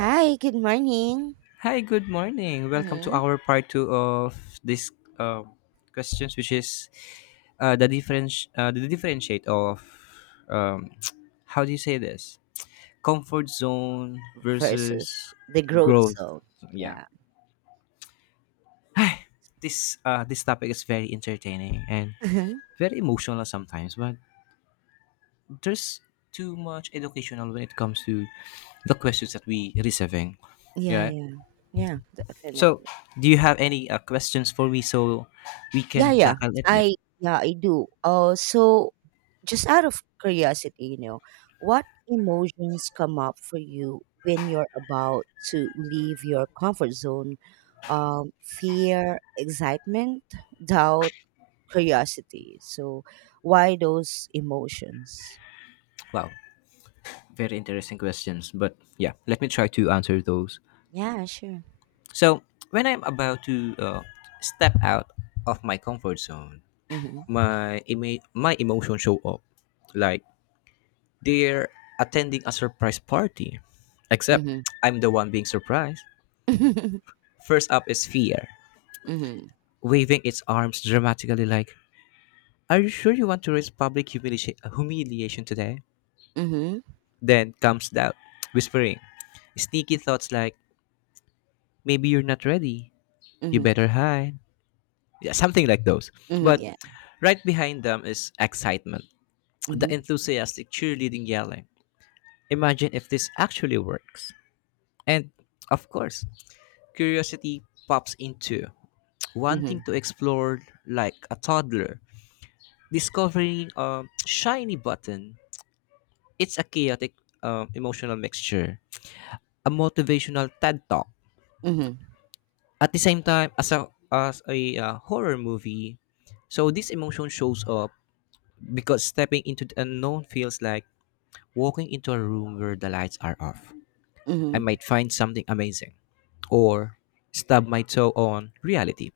Hi, good morning. Hi, good morning. Welcome to Mhm. our part two of this um, questions, which is the difference, the differentiate of um, how do you say this? Comfort zone versus Versus the growth growth. zone. So, yeah. Yeah. Hi. This this topic is very entertaining and Mhm. very emotional sometimes, but there's too much educational when it comes to the questions that we receiving. Yeah, Yeah. yeah. Yeah, So, definitely. do you have any questions for me so we Yeah, can yeah. tackle it? Yeah. I yeah, I do. So just out of curiosity, you know, what emotions come up for you when you're about to leave your comfort zone? Fear, excitement, doubt, curiosity. So why those emotions? Wow. Very interesting questions. But yeah, let me try to answer those. Yeah, sure. So, when I'm about to step out of my comfort zone, Mm-hmm. My emotions show up like they're attending a surprise party. Except I'm the one being surprised. Mhm. First up is fear, Mhm. waving its arms dramatically like, "Are you sure you want to risk public humiliation today?" Mhm. Then comes doubt, whispering, sneaky thoughts like, maybe you're not ready, you Mhm. better hide. Yeah, something like those. Mhm. But Yeah. right behind them is excitement, the Mhm. enthusiastic cheerleading yelling. Imagine if this actually works. And of course, curiosity pops into wanting to Mhm. explore like a toddler, discovering a shiny button. It's a chaotic emotional mixture, a motivational TED talk, Mhm. at the same time, as a horror movie, so this emotion shows up because stepping into the unknown feels like walking into a room where the lights are off. I Mhm. might find something amazing, or stub my toe on reality.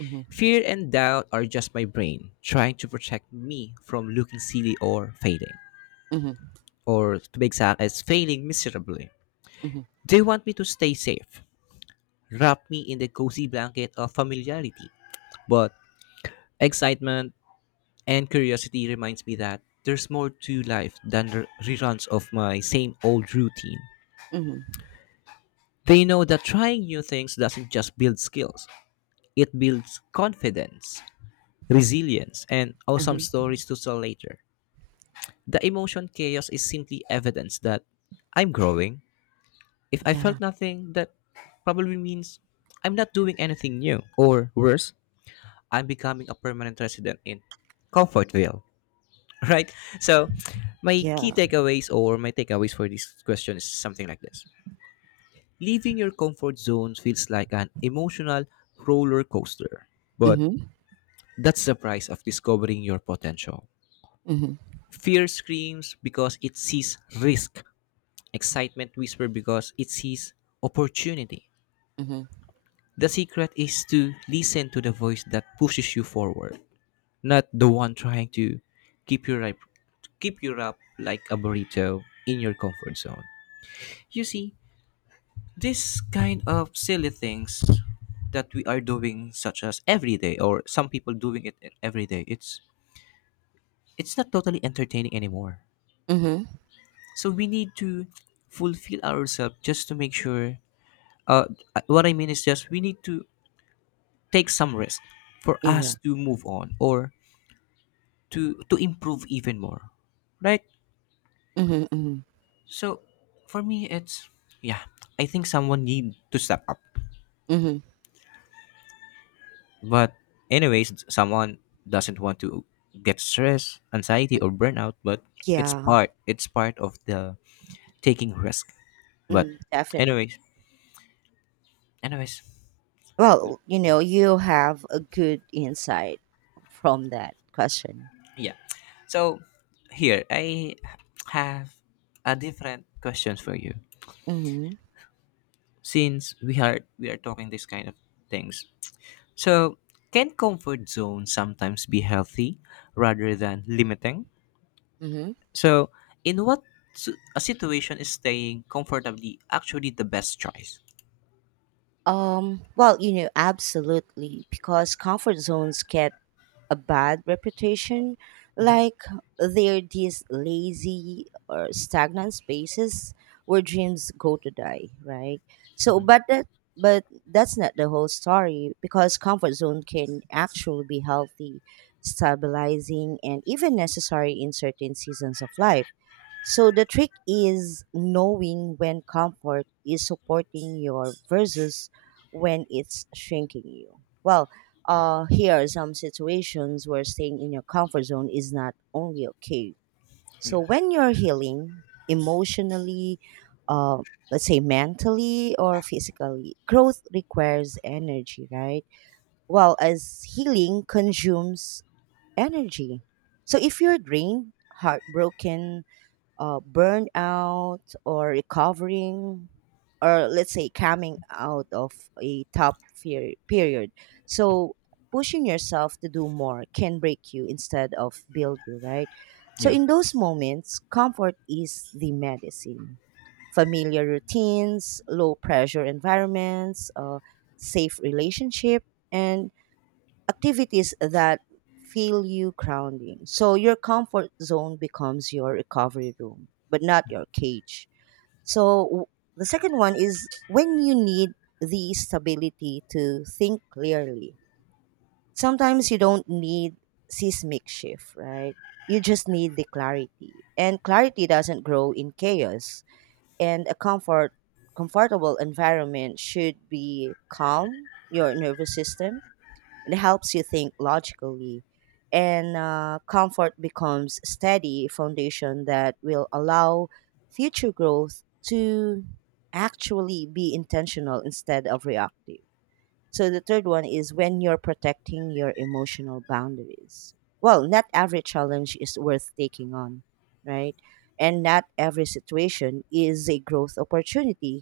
Mhm. Fear and doubt are just my brain trying to protect me from looking silly or failing, Mhm. or to be exact, as failing miserably. Mhm. They want me to stay safe, wrap me in the cozy blanket of familiarity, but excitement and curiosity reminds me that there's more to life than reruns of my same old routine. Mhm. They know that trying new things doesn't just build skills, it builds confidence, resilience, and awesome Uh-huh. stories to tell later. The emotion chaos is simply evidence that I'm growing. If I Yeah. felt nothing, that probably means I'm not doing anything new, or worse, I'm becoming a permanent resident in Comfortville. Right? So, my key Yeah. takeaways or my takeaways for this question is something like this. Leaving your comfort zone feels like an emotional roller coaster, but Mhm. that's the price of discovering your potential. Mhm. Fear screams because it sees risk, excitement whispers because it sees opportunity. Mhm. The secret is to listen to the voice that pushes you forward, not the one trying to keep your life keep you up like a burrito in your comfort zone. You see, this kind of silly things that we are doing such as every day or some people doing it every day, it's not totally entertaining anymore. Mhm. So we need to fulfill ourselves just to make sure uh what I mean is just we need to take some risk for us Yeah. to move on or to improve even more. Right? Mhm. Mhm. So for me it's yeah, I think someone need to step up. Mhm. But anyways, someone doesn't want to get stress, anxiety, Mm, or burnout, but yeah. It's part of the taking risk. But Mm, definitely. anyways, anyways, Well, you know, you have a good insight from that question. yeah. So here I have a different questions for you. Mhm. Since we are talking this kind of things. So can comfort zone sometimes be healthy rather than limiting? Mhm. So, in what a situation is staying comfortably actually the best choice? Well, you know, absolutely, because comfort zones can a bad reputation, Hmm. like they're these lazy or stagnant spaces where dreams go to die, right? So, Hmm. but that but that's not the whole story, because comfort zone can actually be healthy, stabilizing, and even necessary in certain seasons of life. So the trick is knowing when comfort is supporting you versus when it's shrinking you. Here are some situations where staying in your comfort zone is not only okay. Yeah, So when you're healing emotionally, uh, let's say mentally or physically, growth requires energy, right? Well, as healing consumes energy. So if you're drained, heartbroken, burnout, or recovering, or let's say coming out of a tough fear period, so pushing yourself to do more can break you instead of build you, right? So yeah, in those moments, comfort is the medicine. Familiar routines, low pressure environments, safe relationship, and activities that feel you grounding. So your comfort zone becomes your recovery room, but not your cage. So w- the second one is when you need the stability to think clearly. Sometimes you don't need seismic shift, right? You just need the clarity. And clarity doesn't grow in chaos. And a comfortable environment should be calm your nervous system, it helps you think logically, and comfort becomes steady foundation that will allow future growth to actually be intentional instead of reactive. So the third one is when you're protecting your emotional boundaries. Well, not every challenge is worth taking on, right? And not every situation is a growth opportunity,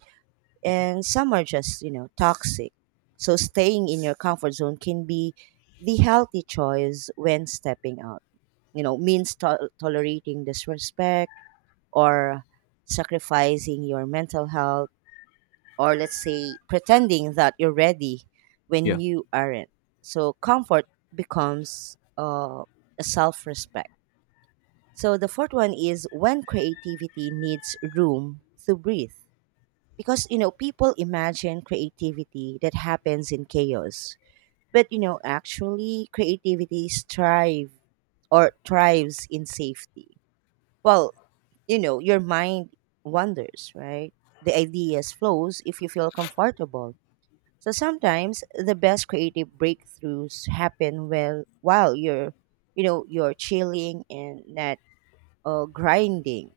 and some are just, you know, toxic. So staying in your comfort zone can be the healthy choice when stepping out. You know, means tolerating disrespect, or sacrificing your mental health, or let's say pretending that you're ready when yeah, you aren't. So comfort becomes a self-respect. So the fourth one is when creativity needs room to breathe, because you know people imagine creativity that happens in chaos, but you know actually creativity strive or thrives in safety. Well, you know, your mind wanders, right? The ideas flows if you feel comfortable. So sometimes the best creative breakthroughs happen well while you're, you know, you're chilling and not grinding.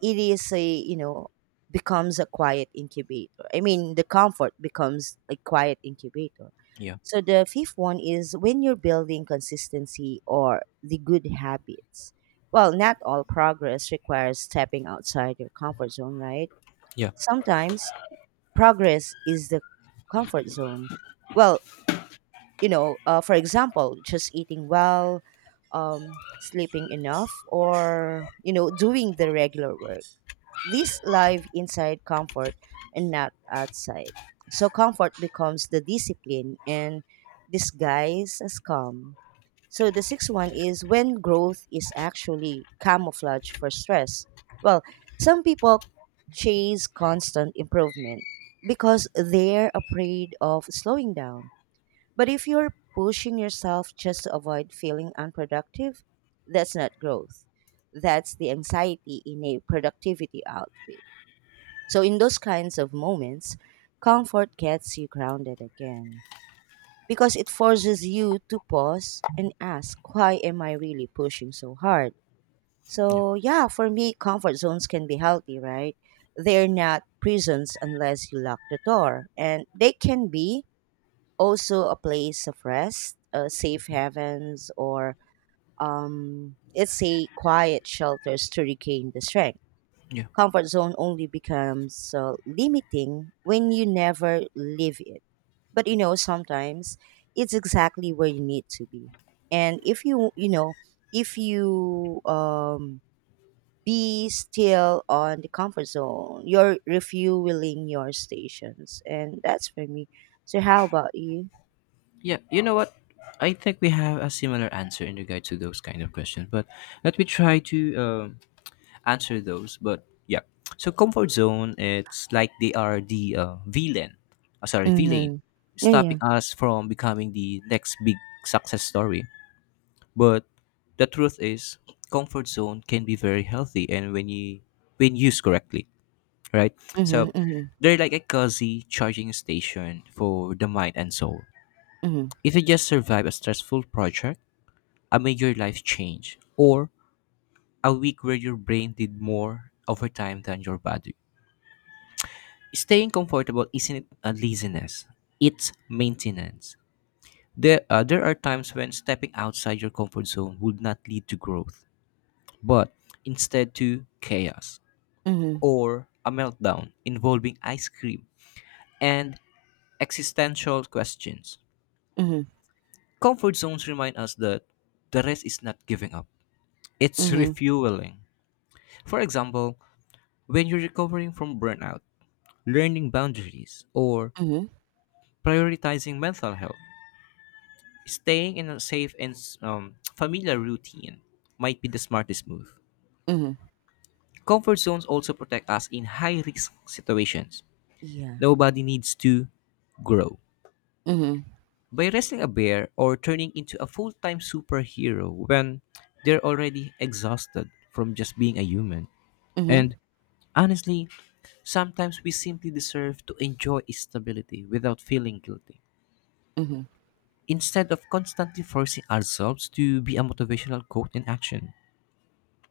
It is a you know becomes a quiet incubator I mean the comfort becomes a quiet incubator. yeah, So the fifth one is when you're building consistency or the good habits. Well, not all progress requires stepping outside your comfort zone, right? yeah, Sometimes progress is the comfort zone. well for example, just eating well, sleeping enough, or you know doing the regular work, these live inside comfort, and not outside. So comfort becomes the discipline and disguise as calm. So the sixth one is when growth is actually camouflage for stress. Well, some people chase constant improvement because they're afraid of slowing down. But if you're pushing yourself just to avoid feeling unproductive, that's not growth. That's the anxiety in a productivity outfit. So in those kinds of moments, comfort gets you grounded again, because it forces you to pause and ask, why am I really pushing so hard? yeah, So yeah, for me, comfort zones can be healthy, right? They're not prisons unless you lock the door, and they can be also a place of rest, safe havens, or let's say quiet shelters to regain the strength. yeah. Comfort zone only becomes limiting when you never leave it. But you know, sometimes it's exactly where you need to be. And if you, you know, if you be still on the comfort zone, you're refueling your stations. And that's for me. So, how about you? Yeah, you know what? I think we have a similar answer in regard to those kind of questions, but let me try to answer those. But yeah, so comfort zone, it's like they are the villain, sorry, villain, Mm-hmm. Yeah, stopping yeah. us from becoming the next big success story. But the truth is, comfort zone can be very healthy and when used correctly, right? Mm-hmm. So Mm-hmm. they're like a cozy charging station for the mind and soul. Mm-hmm. If you just survive a stressful project, a major life change, or a week where your brain did more over time than your body. Staying comfortable isn't a laziness, it's maintenance. There are times when stepping outside your comfort zone would not lead to growth but instead to chaos Mm-hmm. or a meltdown involving ice cream and existential questions. Mm-hmm. Comfort zones remind us that the rest is not giving up, it's Mm-hmm. refueling. For example, when you're recovering from burnout, learning boundaries, or Mm-hmm. prioritizing mental health, staying in a safe and familiar routine might be the smartest move. Mm-hmm. Comfort zones also protect us in high risk situations. Yeah. Nobody needs to grow Mm-hmm. by wrestling a bear or turning into a full time superhero when they're already exhausted from just being a human. And Mm-hmm. honestly, sometimes we simply deserve to enjoy stability without feeling guilty Mm-hmm. instead of constantly forcing ourselves to be a motivational quote in action.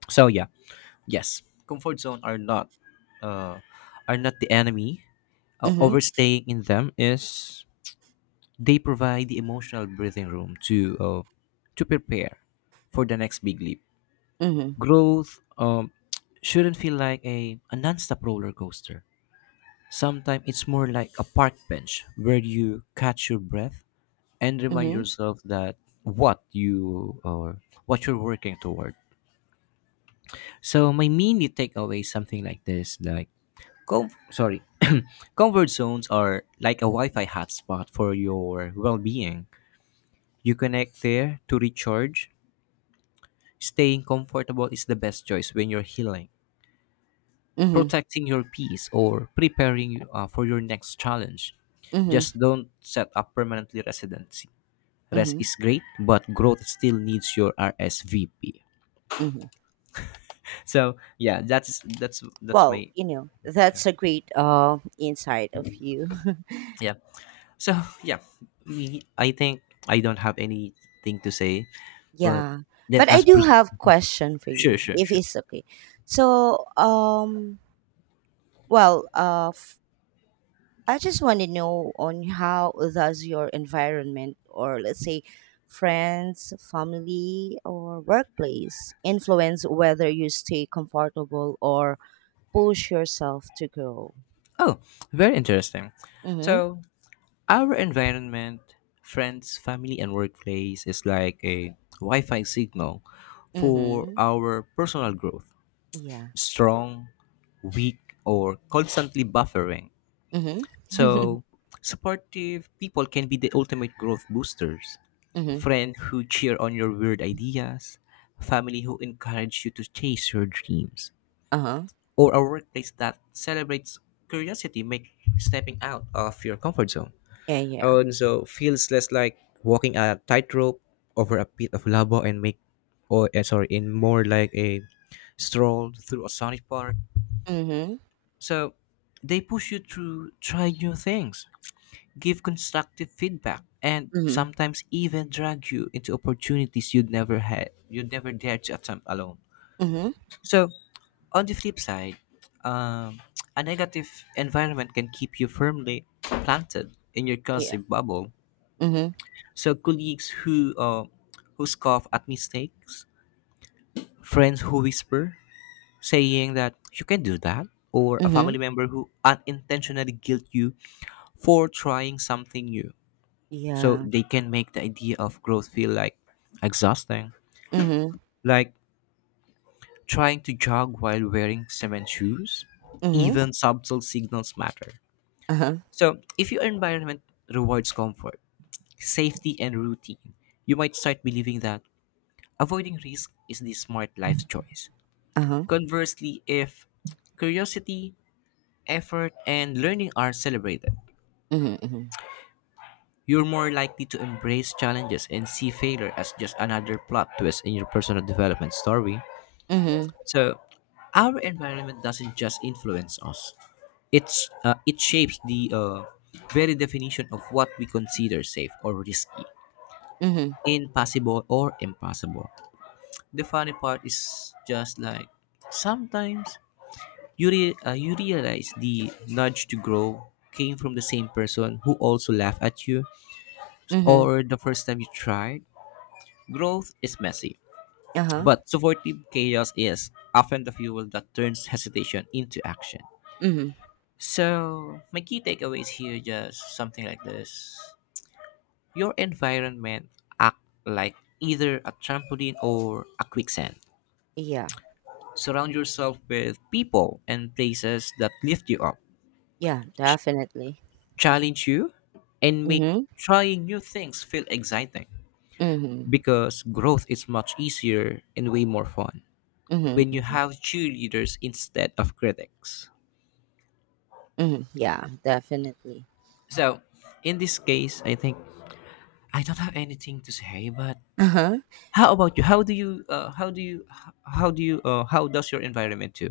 So yeah, yes, comfort zone uh, are not the enemy. Mm-hmm. Overstaying in them is. They provide the emotional breathing room to prepare for the next big leap. Mm-hmm. Growth shouldn't feel like a non-stop roller coaster. Sometimes it's more like a park bench where you catch your breath and remind Mhm. yourself that what you or what you're working toward. So my mini takeaway is something like this: like, com- sorry, comfort zones are like a Wi-Fi hotspot for your well-being. You connect there to recharge. Staying comfortable is the best choice when you're healing, Mhm. protecting your peace, or preparing for your next challenge. Mhm. Just don't set up permanently residency. Rest Mhm. is great, but growth still needs your RSVP. Mhm. So yeah, that's Well, my you know, that's a great insight of you. yeah. So yeah, we, I think I don't have anything to say, but Yeah. let But I us do have question for sure, you, sure, if sure. it's okay. So, well, I just want to know on how does your environment, or let's say friends, family, or workplace, influence whether you stay comfortable or push yourself to grow? Oh, very interesting. Mhm. So our environment, friends, family, and workplace is like a Wi Fi signal for Mhm. our personal growth, Yeah. strong, weak, or constantly buffering. Mhm. Mhm. So, supportive people can be the ultimate growth boosters. Friend who cheer on your weird ideas, family who encourage you to chase your dreams, Uh-huh. or a workplace that celebrates curiosity, make stepping out of your comfort zone. Yeah, yeah. And so feels less like walking a tightrope over a pit of lava and make and more like a stroll through a sonic park. Mhm. So they push you to try new things, give constructive feedback, and Mhm. sometimes even drag you into opportunities you'd never dare to attempt alone. Mhm. So on the flip side, um, a negative environment can keep you firmly planted in your Yeah. cursive bubble. Mhm. So colleagues who scoff at mistakes, friends who whisper, saying that you can do that, or a Mhm. family member who unintentionally guilt you for trying something new. So Yeah. they can make the idea of growth feel like exhausting, Mhm. like trying to jog while wearing cement shoes. Mhm. Even subtle signals matter. Uh-huh. So if your environment rewards comfort, safety, and routine, you might start believing that avoiding risk is the smart life choice. Uh-huh. Conversely, if curiosity, effort, and learning are celebrated, Mhm. Mhm. you're more likely to embrace challenges and see failure as just another plot twist in your personal development story. Mhm. So, our environment doesn't just influence us; it shapes the very definition of what we consider safe or risky, Mhm. impossible or impossible. The funny part is just like sometimes you realize the nudge to grow came from the same person who also laughed at you Mhm. or the first time you tried. Growth is messy, Uh-huh. but supportive chaos is often the fuel that turns hesitation into action. Mhm. So, my key takeaways here just something like this. Your environment act like either a trampoline or a quicksand. Yeah. Surround yourself with people and places that lift you up, Yeah, definitely. challenge you, and make Mhm. trying new things feel exciting Mhm. because growth is much easier and way more fun Mhm. when you Mhm. have cheerleaders instead of critics. Mhm. Yeah, definitely. So, in this case, I think I don't have anything to say, but Uh-huh. how about you? How do you how do you h- how do you how does your environment do?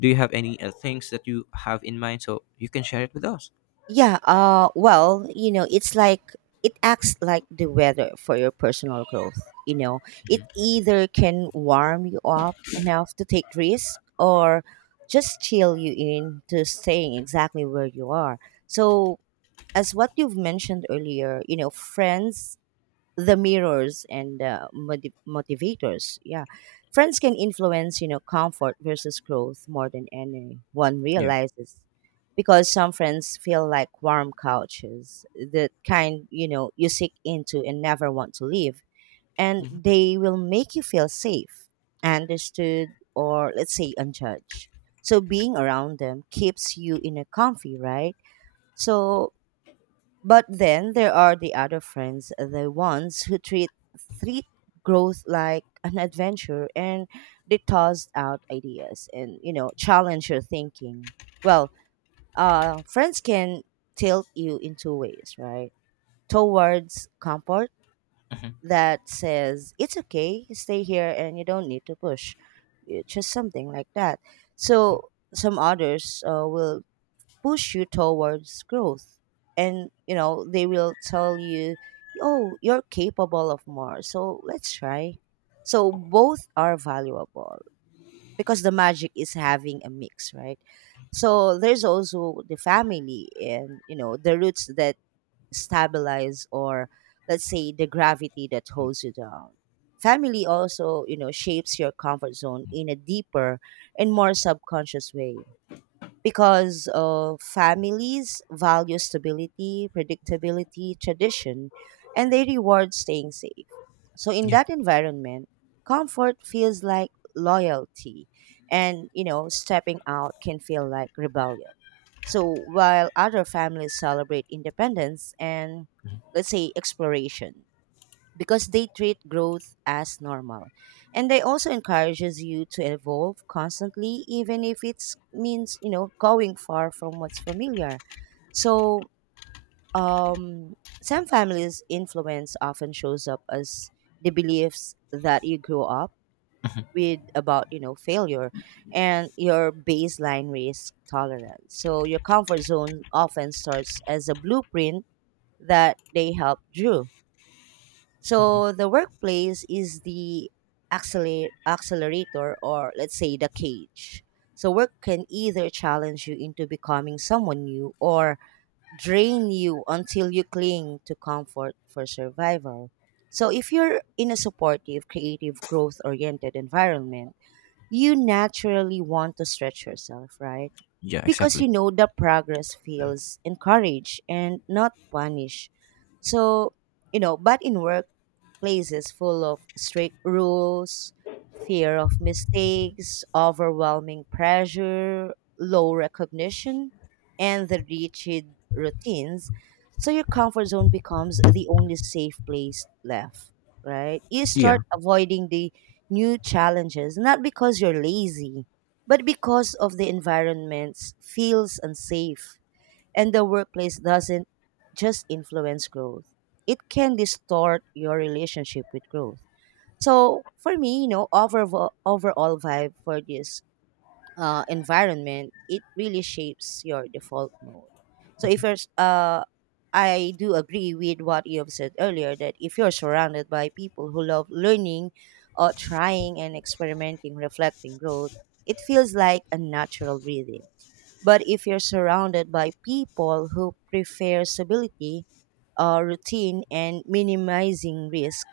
Do you have any things that you have in mind so you can share it with us? Yeah, well, you know, it's like it acts like the weather for your personal growth, you know. It either can warm you up enough to take risk, or just chill you in to staying exactly where you are. So, as what you've mentioned earlier, you know, friends the mirrors and motivators, yeah, friends can influence you know comfort versus growth more than anyone Yeah. realizes, because some friends feel like warm couches, the kind you know you seek into and never want to leave, and Hmm. they will make you feel safe, understood, or let's say unjudged. So being around them keeps you in a comfy, right? So but then there are the other friends, the ones who treat growth like an adventure, and they toss out ideas and you know challenge your thinking. Well, friends can tilt you in two ways, right? Towards comfort Hmm. that says it's okay, stay here and you don't need to push. It's just something like that. So some others will push you towards growth, and you know they will tell you, oh, you're capable of more, so let's try. So both are valuable, because the magic is having a mix, right? So there's also the family, and you know the roots that stabilize, or let's say the gravity that holds you down. Family also you know shapes your comfort zone in a deeper and more subconscious way, because families value stability, predictability, tradition, and they reward staying safe. So in Yeah. that environment, comfort feels like loyalty, and you know, stepping out can feel like rebellion. So while other families celebrate independence and let's say exploration, because they treat growth as normal. And they also encourages you to evolve constantly, even if it's means, you know, going far from what's familiar. So um, some families' influence often shows up as the beliefs that you grew up Hmm. with about you know failure and your baseline risk tolerance. So your comfort zone often starts as a blueprint that they help drew. Hmm. So the workplace is the accelerator, or let's say the cage. So work can either challenge you into becoming someone new, or drain you until you cling to comfort for survival. So if you're in a supportive, creative, growth-oriented environment, you naturally want to stretch yourself, right? Yeah, Because exactly. you know the progress feels encouraged and not punished. So, you know, but in workplaces full of strict rules, fear of mistakes, overwhelming pressure, low recognition, and the rigid routines, so your comfort zone becomes the only safe place left, right? You Yeah. start avoiding the new challenges, not because you're lazy, but because of the environment feels unsafe, and the workplace doesn't just influence growth, it can distort your relationship with growth. So for me, you know, overall vibe for this environment, it really shapes your default mode. So if you're s- I do agree with what you have said earlier, that if you're surrounded by people who love learning, or trying and experimenting reflecting growth, it feels like a natural rhythm. But if you're surrounded by people who prefer stability, routine, and minimizing risk,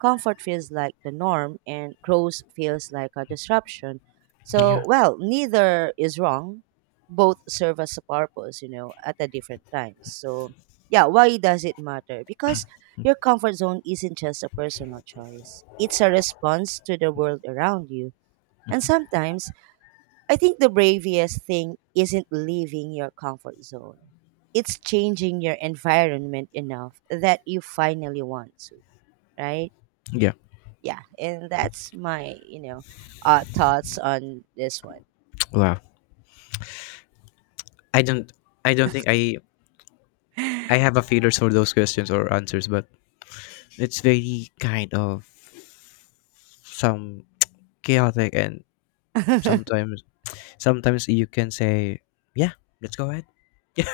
comfort feels like the norm and growth feels like a disruption. So, Yeah. well, neither is wrong. Both serve as a purpose, you know, at a different time. So, yeah, why does it matter? Because your comfort zone isn't just a personal choice, it's a response to the world around you. And sometimes I think the bravest thing isn't leaving your comfort zone. It's changing your environment enough that you finally want to, right? Yeah. Yeah, and that's my, you know, thoughts on this one. Wow. I don't I don't think I have a feelers for those questions or answers, but it's very kind of some chaotic and sometimes sometimes you can say, yeah, let's go ahead. Yeah.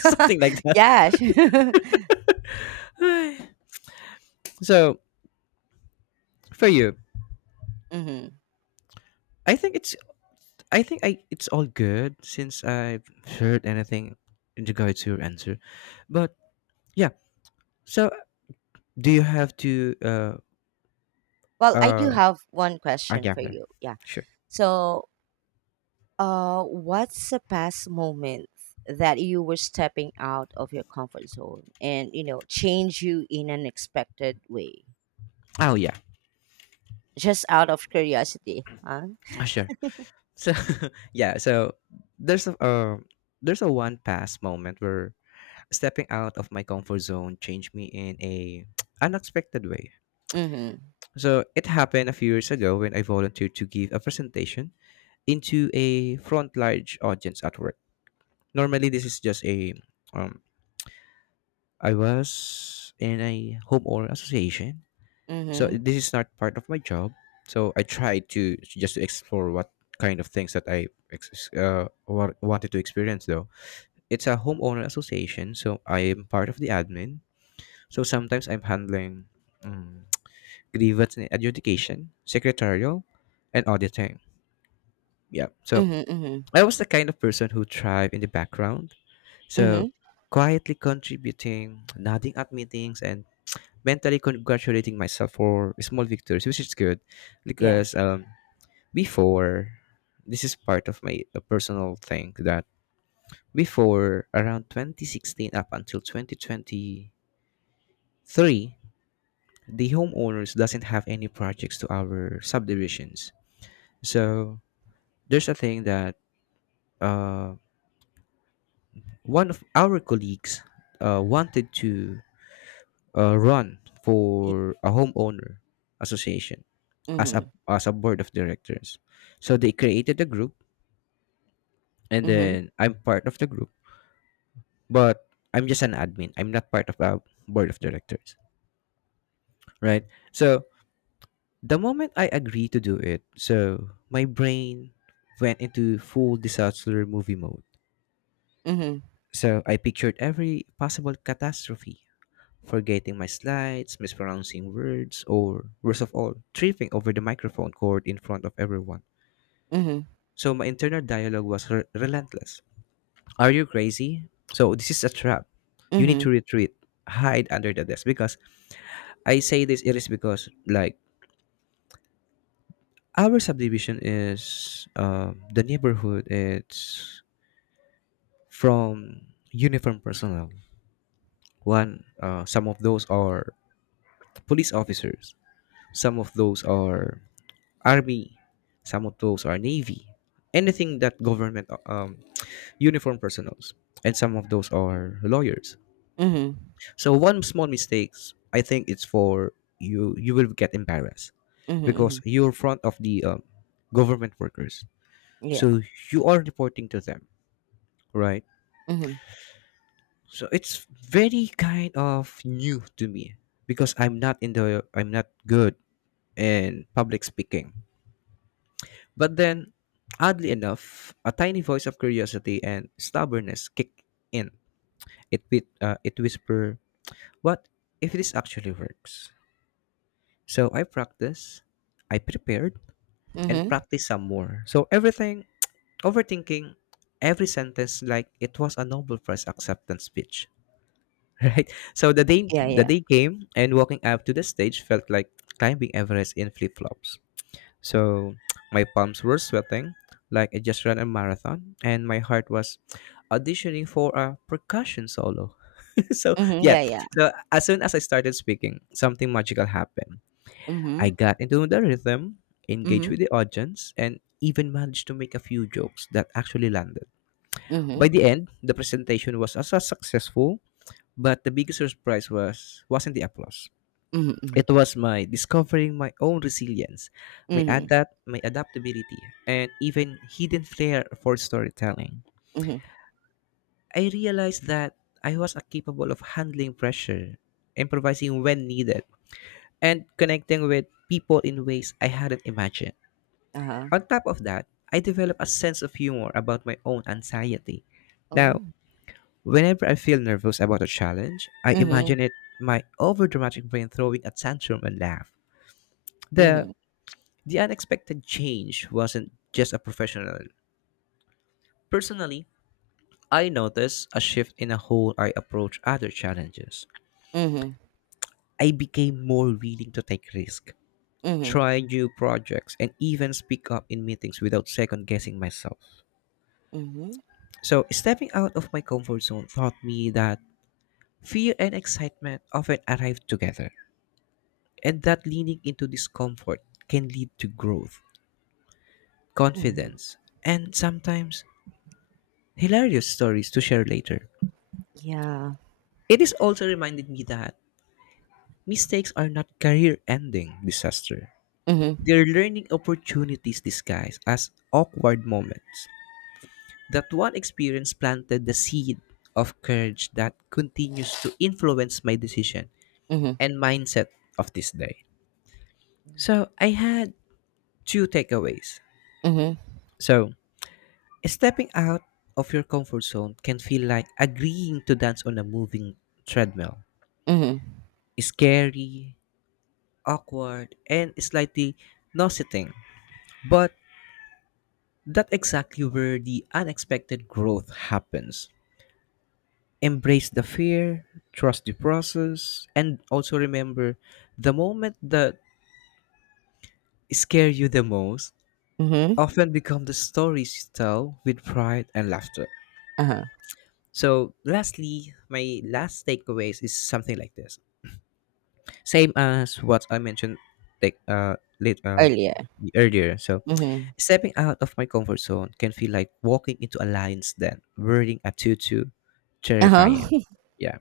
Something like that. Yeah. So for you, Hmm. I think it's I think I it's all good since I've heard anything in regard to your answer. But yeah. So do you have to Well, I uh do have one question yeah, for yeah. you. Yeah. Sure. So, what's the past moment that you were stepping out of your comfort zone and you know change you in an expected way? Oh yeah. Just out of curiosity, huh? Sure. So yeah, so there's a um there's a one pass moment where stepping out of my comfort zone changed me in a unexpected way. Mm-hmm. So it happened a few years ago when I volunteered to give a presentation into a front large audience at work. Normally this is just a um I was in a homeowner association. So Mm-hmm. this is not part of my job. So I tried to just to explore what kind of things that I wanted to experience though it's a homeowner association, so I am part of the admin. So sometimes I'm handling um, grievance and adjudication, secretarial, and auditing. Yeah. So Mm-hmm. Mm-hmm. I was the kind of person who thrived in the background. Mm-hmm. So quietly contributing, nodding at meetings, and mentally congratulating myself for small victories, which is good Yeah. because before, this is part of my personal thing that before around 2016 up until 2020 Three, the homeowners doesn't have any projects to our subdivisions. So there's a thing that uh, one of our colleagues wanted to run y- for a homeowner association as a Mhm. as a board of directors. So they created a group, and Mhm. then I'm part of the group, but I'm just an admin. I'm not part of a board of directors, right? So the moment I agreed to do it, so my brain went into full disaster movie mode. Mhm. So I pictured every possible catastrophe, forgetting my slides, mispronouncing words, or worst of all, tripping over the microphone cord in front of everyone. Mhm. So my internal dialogue was relentless. Are you crazy? So this is a trap. You need to Mhm. retreat, hide under the desk. Because I say this, it is because like our subdivision is the neighborhood. It's from uniform personnel. One, some of those are police officers, some of those are army, some of those are navy, anything that government uniform personnels, and some of those are lawyers. Mhm. So one small mistakes, I think it's for you. You will get embarrassed Mhm. because Mhm. you're front of the government workers, Yeah. so you are reporting to them, right? Mhm. So it's very kind of new to me because I'm not good in public speaking. But then oddly enough, a tiny voice of curiosity and stubbornness kicked in. It whispered, "What if this actually works?" So I practiced, I prepared and Mhm. practiced some more. So everything overthinking every sentence like it was a Nobel Prize acceptance speech. Right. So Yeah. the Yeah. day came, and walking up to the stage felt like climbing Everest in flip flops. So my palms were sweating, like I just ran a marathon, and my heart was auditioning for a percussion solo. So Mhm. yeah. Yeah. Yeah. So as soon as I started speaking, something magical happened. Mhm. I got into the rhythm, engaged Mhm. with the audience, and even managed to make a few jokes that actually landed. By Mhm. the end, the presentation was as successful but the biggest surprise was wasn't the applause. Mhm. It Mhm. was my discovering my own resilience, Mhm. My adaptability, and even hidden flair for storytelling. Mhm. I realized that I was capable of handling pressure, improvising when needed, and connecting with people in ways I hadn't imagined. Uh huh. On top of that, I developed a sense of humor about my own anxiety. Now, Oh. whenever I feel nervous about a challenge, I Mhm. imagine it my overdramatic brain throwing a tantrum and laugh. The Mhm. the unexpected change wasn't just a professional. Personally, I noticed a shift in how I approach other challenges. Mhm. I became more willing to take risks, Mhm. try new projects, and even speak up in meetings without second guessing myself. Mhm, So, stepping out of my comfort zone taught me that fear and excitement often arrive together, and that leaning into discomfort can lead to growth, mhm. confidence, and sometimes hilarious stories to share later. Yeah. It has also reminded me that mistakes are not career ending disaster. Mhm, They're learning opportunities disguised as awkward moments. That one experience planted the seed of courage that continues to influence my decision mhm. and mindset of this day. So I had two takeaways. Mhm, So stepping out of your comfort zone can feel like agreeing to dance on a moving treadmill. mhm, Scary, awkward, and slightly nauseating. But that's exactly where the unexpected growth happens. Embrace the fear, trust the process, and also remember the moment that scare you the most mhm. often become the stories you tell with pride and laughter. Uh-huh. So lastly, my last takeaways is something like this. Same as what I mentioned like uh, late, uh, Earlier. earlier. So, Mhm. stepping out of my comfort zone can feel like walking into a lion's den, wearing a tutu, terrifying. Uh-huh. Yeah,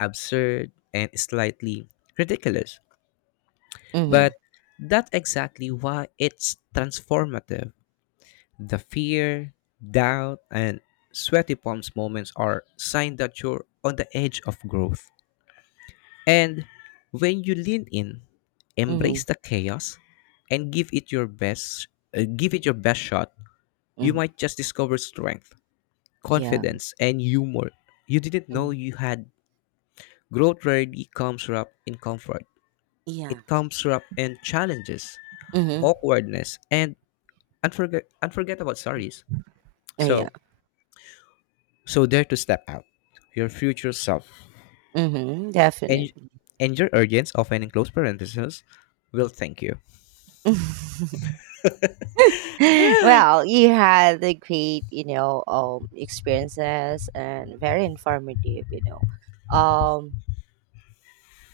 absurd and slightly ridiculous. But Mhm, that's exactly why it's transformative. The fear, doubt, and sweaty palms moments are sign that you're on the edge of growth. And when you lean in, embrace mhm, the chaos and give it your best, give it your best shot, you mhm. might just discover strength, Yeah. confidence and humor. You didn't know Mhm. you had. Growth rarely comes wrapped in comfort. Yeah. It comes wrapped in challenges, Mhm. awkwardness and unforgettable stories. Yeah. So, so dare to step out your future self. Mhm, And definitely. and your audience, often in close parentheses, will thank you. Well, you had a great, you know, experiences and very informative, you know. Um,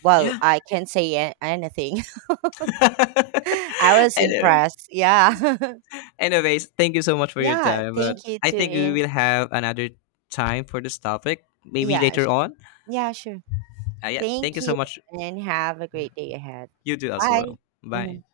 well, Yeah. I can't say anything. I was anyway, impressed. Yeah. Anyways, thank you so much for your Yeah. time. But Thank you I to think we in. will have another time for this topic, maybe Yeah. later on. Yeah, sure. Yeah, thank Thank you so you much. and have a great day ahead. You do as Bye. well. Bye. Mhm.